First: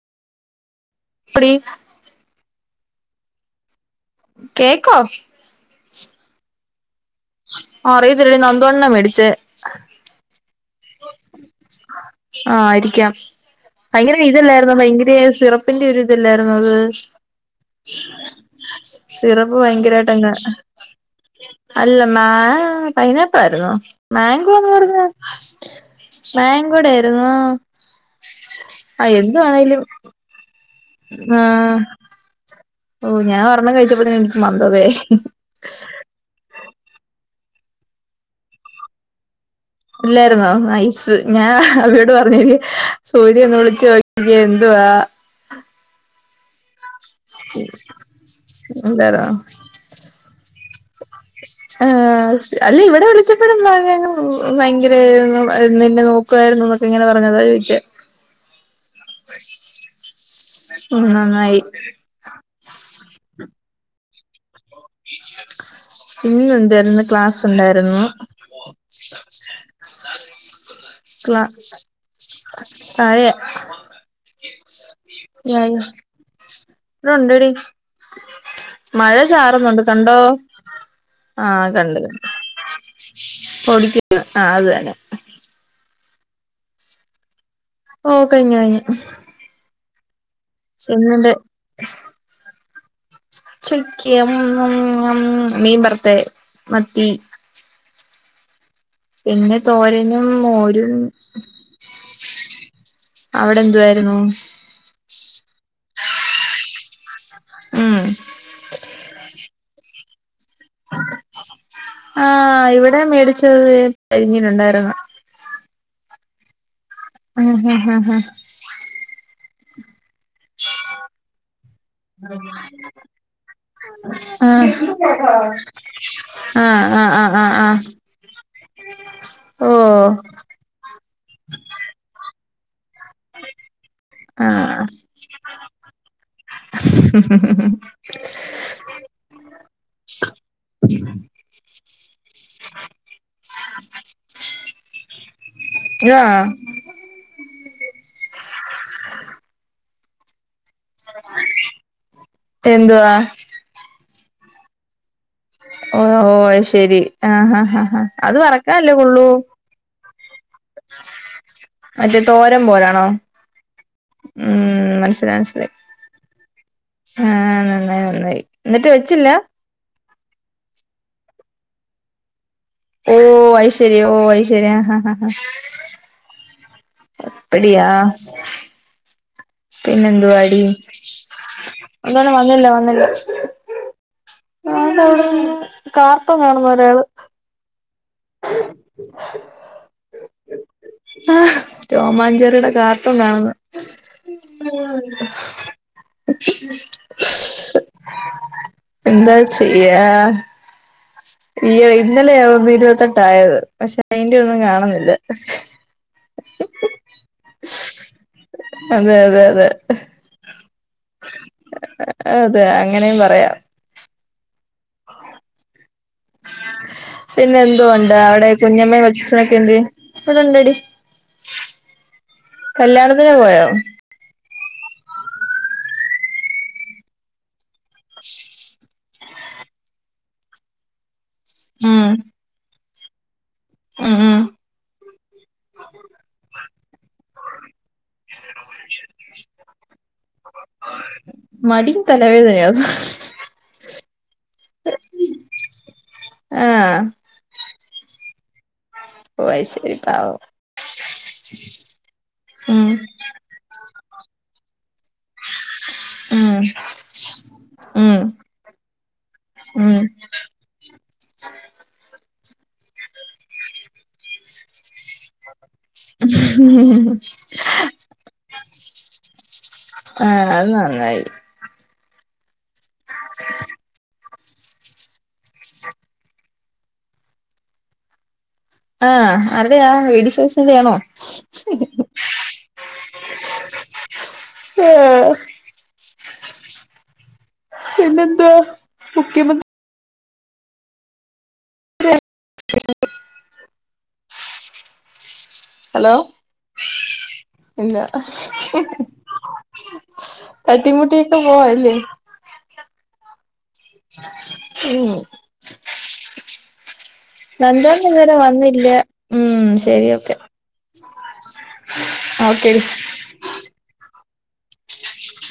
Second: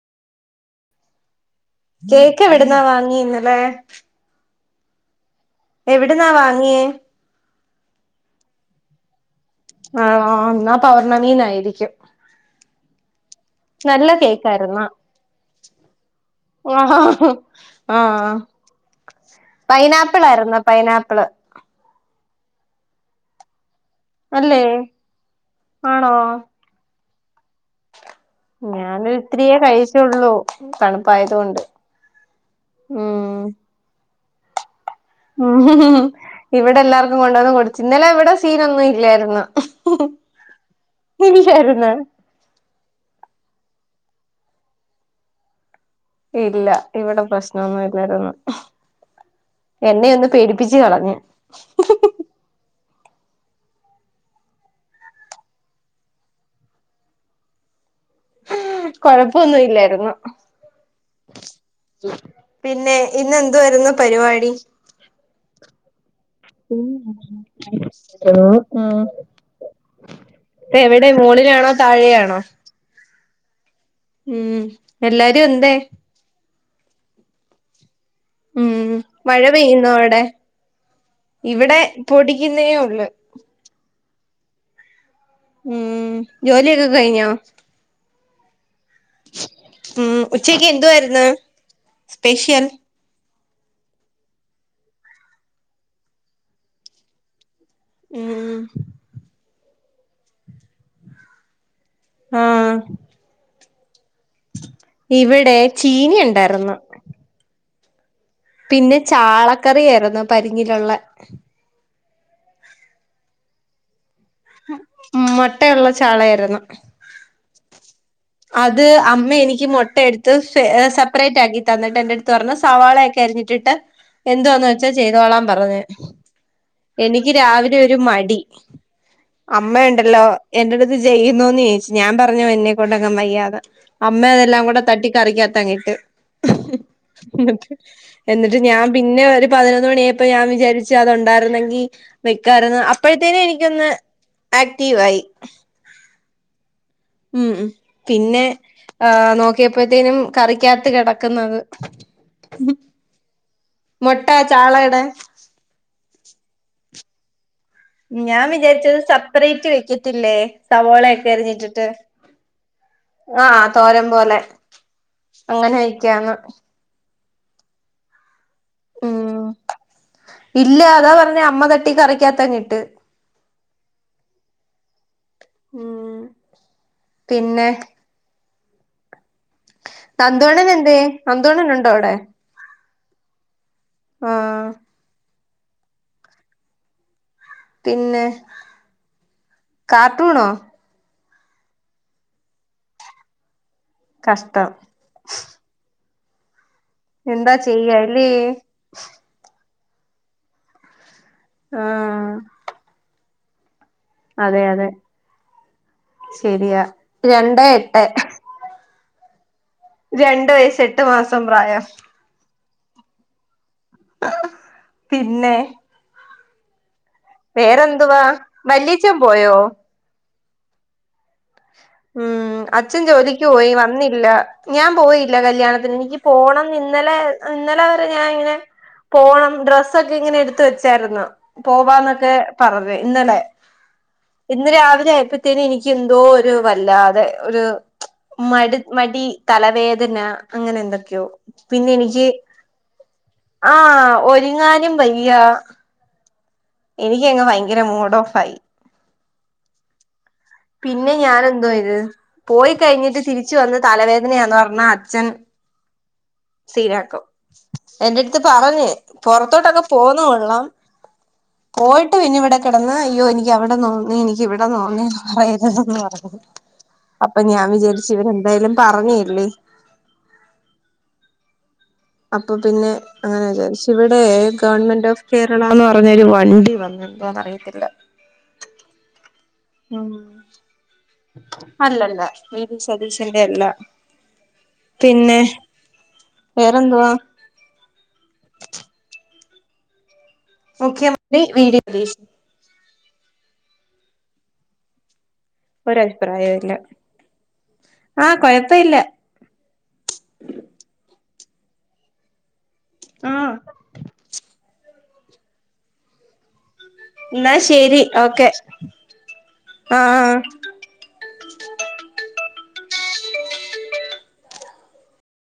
[unintelligible] Cake എവിട്ന്നാ വാങ്ങിന്നലേ? കേക്കോ? എവിട്ന്നാ വാങ്ങിയേ? അറിയതില്ലടി നന്തൂവെട്ടന മേടിച്ചേ [unintelligible] പൗർണമീന്നായിരിക്കും ആഹ് ആയിരിക്കാം. നല്ല ഭയങ്കര ഇതല്ലായിരുന്നോ, കേക്കായിരുന്ന ഭയങ്കര സിറപ്പിന്റെ ഒരു ഇതല്ലായിന്നു അത്. ആഹ് ആഹ് സിറപ്പ് ഭയങ്കരായിട്ട് പൈനാപ്പിൾ അങ്ങ് ആയിരുന്നു പൈനാപ്പിള് അല്ല മാ പൈനാപ്പിൾ ആായിരുന്നു. അല്ലേ മാങ്കോന്ന്പറഞ്ഞ് ആണോ? മാങ്കോടെ ആയിന്നൂ ഞാനൊരുത്തിരിയേ കഴിചോള്ളു ആ തണുപ്പായതൊണ്ട്. ഓ ഞാൻ ഒരെണ്ണം കഴിച്ചപ്പോ തന്നെ എനിക്ക് മന്തതായി ഹു ഹും ഹും ഇവിടെ എല്ലാർക്കും കൊണ്ടുവന്ന് കൊടുച്ചു ഇന്നലെ ഇവിടെ സീനൊന്നും ഇല്ലായിരുന്നു. ഇല്ലായിരുന്നോ? നൈസ് ഞാൻ ഇല്ലായിരുന്നു അവരോട് പറഞ്ഞു [unintelligible] സൂര്യന്ന് വിളിച്ചു ചോയ്ക്ക എന്തുവാ ഇല്ല, ഇവിടെ പ്രശ്നൊന്നും ഇല്ലാരന്നൂ എന്തായിരുന്നോ എന്നെ ഒന്ന് പേടിപ്പിച്ച് കളഞ്ഞ്. ആഹ് അല്ല ഇവിടെ വിളിച്ചപ്പോഴും [unintelligible] ഭയങ്കര നിന്നെ നോ ക്കായിരുന്നു ഓക്കെ ഇങ്ങനെ പറഞതാ ചോയിചേ [inaudible] കൊഴപ്പൊന്നും ഇല്ലായിരുന്നു. ഓ ന്നന്നായി പിന്നെ ഇന്ന് എന്തു വായിരുന്നു പരിപാടി ഇന്ന് എന്തായിരുന്നു ക്ലാസ് ഉണ്ടായിരുന്നു ഹാലോ? ഉം പ്പ എവിടെ മോളിലാണോ? താഴെയാണോ? [inaudible] താഴേ ഉം എല്ലാരും യാ എന്തേ രണ്ടടി ഉം മഴ ചാറുന്നുണ്ട് പെയ്യുന്നോ കണ്ടോ? അവിടെ ആഹ ഇവിടെ കണ്ട് കണ്ടു പൊടിക്കുന്നേ ഉള്ളു പൊടിക്ക് ഇട്ട് ആഹ് അതെന്നെ. ഉം ജോലിയൊക്കെ കഴിഞ്ഞോ? ഓഹ് കഴിഞ്ഞു കഴിഞ്ഞു. ഉം ഉച്ചക്ക് എന്തുവായിരുന്നു ചെന്നിണ്ട് സ്പെഷ്യൽ. ഉച്ചയ്ക്ക് മീൻ വറുത്തെ മത്തി. ഉം പിന്നെ തോരനും മോരും. ഉം അവിടെ എന്തുവായിരുന്നു? ഇവിടെ ചീനി ഉണ്ടായിരുന്നു. ഉം പിന്നെ ചാള കറിയായിരുന്നു പനീറുള്ള. ആഹ് ഇവിടെ മേടിച്ചത് പനീഞ്ഞർ ഉണ്ടായിരുന്നു. മുട്ടയുള്ള ചാളയായിരുന്നു. ആഹ് ആഹ് ആഹ് ആഹ് അത് അമ്മ എനിക്ക് മുട്ട എടു ത്ത് ഏഹ് സെപ്പറേറ്റ് ആക്കി തന്നിട്ട് എന്റെ അടുത്ത് പറഞ്ഞു സവാള ഒക്കെ അരിഞ്ഞിട്ടിട്ട്. ആഹ് എന്തുവാന്ന് വെച്ചാൽ ചെയ്തോളാൻ പറഞ്ഞു. ആഹ് ആഹ് എനിക്ക് ആഹ് ആഹ് രാവിലെ ആഹ് ഒരു മടി അമ്മ ഓഹ് ഉണ്ടല്ലോ. എന്റെ അടുത്ത് ചെയ്യുന്നോന്ന് ചോദിച്ചു, ഞാൻ പറഞ്ഞു എന്നെ. വെക്കാൻ വയ്യായെന്ന്, അമ്മ അതെല്ലാം ആഹ് കൂടെ തട്ടി കറിക്കാത്തങ്ങിട്ട്. എന്നിട്ട് എന്നിട്ട് ഞാൻ പിന്നെ ഒരു പതിനൊന്ന് മണിയായിപ്പോ ഞാൻ വിചാരിച്ചു അത് ഉണ്ടായിരുന്നെങ്കിൽ. വെക്കായിരുന്നു അപ്പോഴത്തേന് എനിക്കൊന്നു ആക്റ്റീവായി. ആഹ് ഉം പിന്നെ ആഹ് നോക്കിയപ്പൊഴാത്തേനും. കറിക്ക് അകത്ത് കിടക്കുന്നു അത്. എന്തുവാ മുട്ട ചാളടെ. ഓഹ് ഓഹ് അത് ശരി, ആഹ് ആഹ് ആഹ്. ആഹ് അത് ഞാൻ വറക്കാനല്ലേ വിചാരിച്ചത് കൊള്ളൂ സെപ്പറേറ്റ് വെക്കത്തില്ലേ? സവോളെയെക്കെ അരിഞ്ഞിട്ടിട്ട്, മറ്റേ തോരൻ പോലാണോ ആഹ് തോരൻ പോലെ ഉം മനസ്സിലായി മനസ്സിലായി അങ്ങനെ. വെക്കാന്ന് ആഹ് നന്നായി നന്നായി എന്നിട്ട് വെച്ചില്ല. ഉം ഇല്ല അത് പറഞ്ഞേ അമ്മ തട്ടി കറി അകത്തങ്ങട്ട്. ഓഹ് അയ് ശരി, ഓഹ് അയ് ശരി ആഹ് ആഹ് ആഹ്. ഉം പിന്നെ അപ്പിടിയ പിന്നെന്തുവാടീ നന്ദോണൻ എന്തേ നന്ദോണൻ ഉണ്ടോ അവിടെ ഒന്ന് കൂടെ വന്നില്ല വന്നില്ല. ആഹ് ഇവിടെയിരുന്ന് കാർട്ടൂൺ കാണുന്ന ഒരാളെ. പിന്നെ കാർട്ടൂണോ? ആഹ് ടോം ആൻഡ് ജെറിയുടെ കാർട്ടൂൺ കാണുന്നു. കഷ്ടം ആഹ് എന്താ ചെയ്യ അല്ലി എന്താ ചെയ്യാ ഇയ്യോ ആഹ് ഇന്നലെയാ ഒന്ന് ഇരുവെത്തെട്ടായത് പക്ഷെ അയ്ന്റൊന്നും അതെ അതെ കാണുന്നില്ല ശരിയാ രണ്ട് എട്ട് അതെ അതെ അതെ രണ്ട് വെയസ് എട്ട് മാസം പ്രായം അതെ അങ്ങെനെയും പറയാം പിന്നെ പിന്നെ എന്തോ ഉണ്ട് വേറെന്തുവാ അവിടെ കുഞ്ഞമ്മയും വല്യച്ഛൻ കൊച്ചച്ചനൊക്കെ പോയോ എന്തേ ഇവ്ടെണ്ടടി ഉം അച്ഛൻ ജോലിക്ക് പോയോ പോയി വന്നി ല്ലാ ഞാൻ പോയില്ല കല്യാണത്തിന് എനിക്ക് പോണം ഇന്നലെ ഇന്നലെ വരെ ഞാനിങ്ങെനെ പോണം ഡ്രെസ്സൊക്കെങ്ങനെ എടുത്ത് വെച്ചാരുന്ന് ഉം പോവാന്നൊക്കെ പറഞ്ഞ് ഇന്നലെ ഉം ഉം ഇന്ന് രാവിലായപ്പോത്തേന് എനിക്കെന്തോ രു വല്ലാതെ ഒരു മടി മടി തലവേദന അങ്ങനെന്തൊക്കെയോ മടിയും പിന്നെനിക്ക് [unintelligible] ആഹ് ഒര്ങ്ങാനും വയ്യാ ആഹ് എനിക്കെങ്ങ് ഭയ്ങ്കര മൂഡോഫായി ഓ [unintelligible] പാവം പിന്നെ ഞാനെന്തുവെയ്ത് പോയി ഉം കഴിഞ്ഞിട്ട് തിരിച്ച് വന്ന് തലവേദനയാന്ന് പറ്ഞ്ഞാ അ ച്ഛൻ ഉം സീനാക്കും ഉം എന്റെട്ത്ത് പറഞ്ഞ് പൊറത്തോട്ടൊക്കെ ഉം പോന്ന കൊള്ളാം പോയിട്ട് പിന്നെവിടെ കെടന്ന് അയ്യോ എനിക്കവിടെ നോവുന്നേ എനിക്കിവിടെ നോവുന്നേ പറയെരുതന്ന് പറഞ്ഞ് അപ്പൊ ഞാൻ വിചാരിച്ച് ഇവരെന്തായാലും പറഞ്ഞല്ലേ ആഹ് അത് നന്നായി അപ്പൊ പിന്നെ അങ്ങനെ വിചാരിച്ച് ഇവിടെ ഗവൺമെന്റ് ഓഫ് കേരള എന്ന് പറഞ്ഞ ഒരു വണ്ടി വന്ന് എന്തോവന്നറിയത്തില്ല ആഹ് ആരുടെയാ വേഡി സോസിന്റെയന്നോ അല്ലല്ല വി ഡി സതീഷന്റെറ അല്ല പിന്നെ വേറെന്തുവ പിന്നെന്താ മുഖ്യമ മുഖ്യമന്ത്രി വി ഡി തീഷൻ [inaudible] ഹലോ ഒരഭിപ്രായവും ഇല്ല ഇല്ല ആ കൊഴപ്പ ഇല്ല തട്ടി മുട്ടി ക്ക പോക അല്ലേ ആ ഉം എന്നാ നന്ദു ശരി അണ്ണൻ ഇതുവരെ ഓക്കെ വന്നില്ലേ ഉം ആ ആ ശരിയോക്കെ ഓക്കെ ടി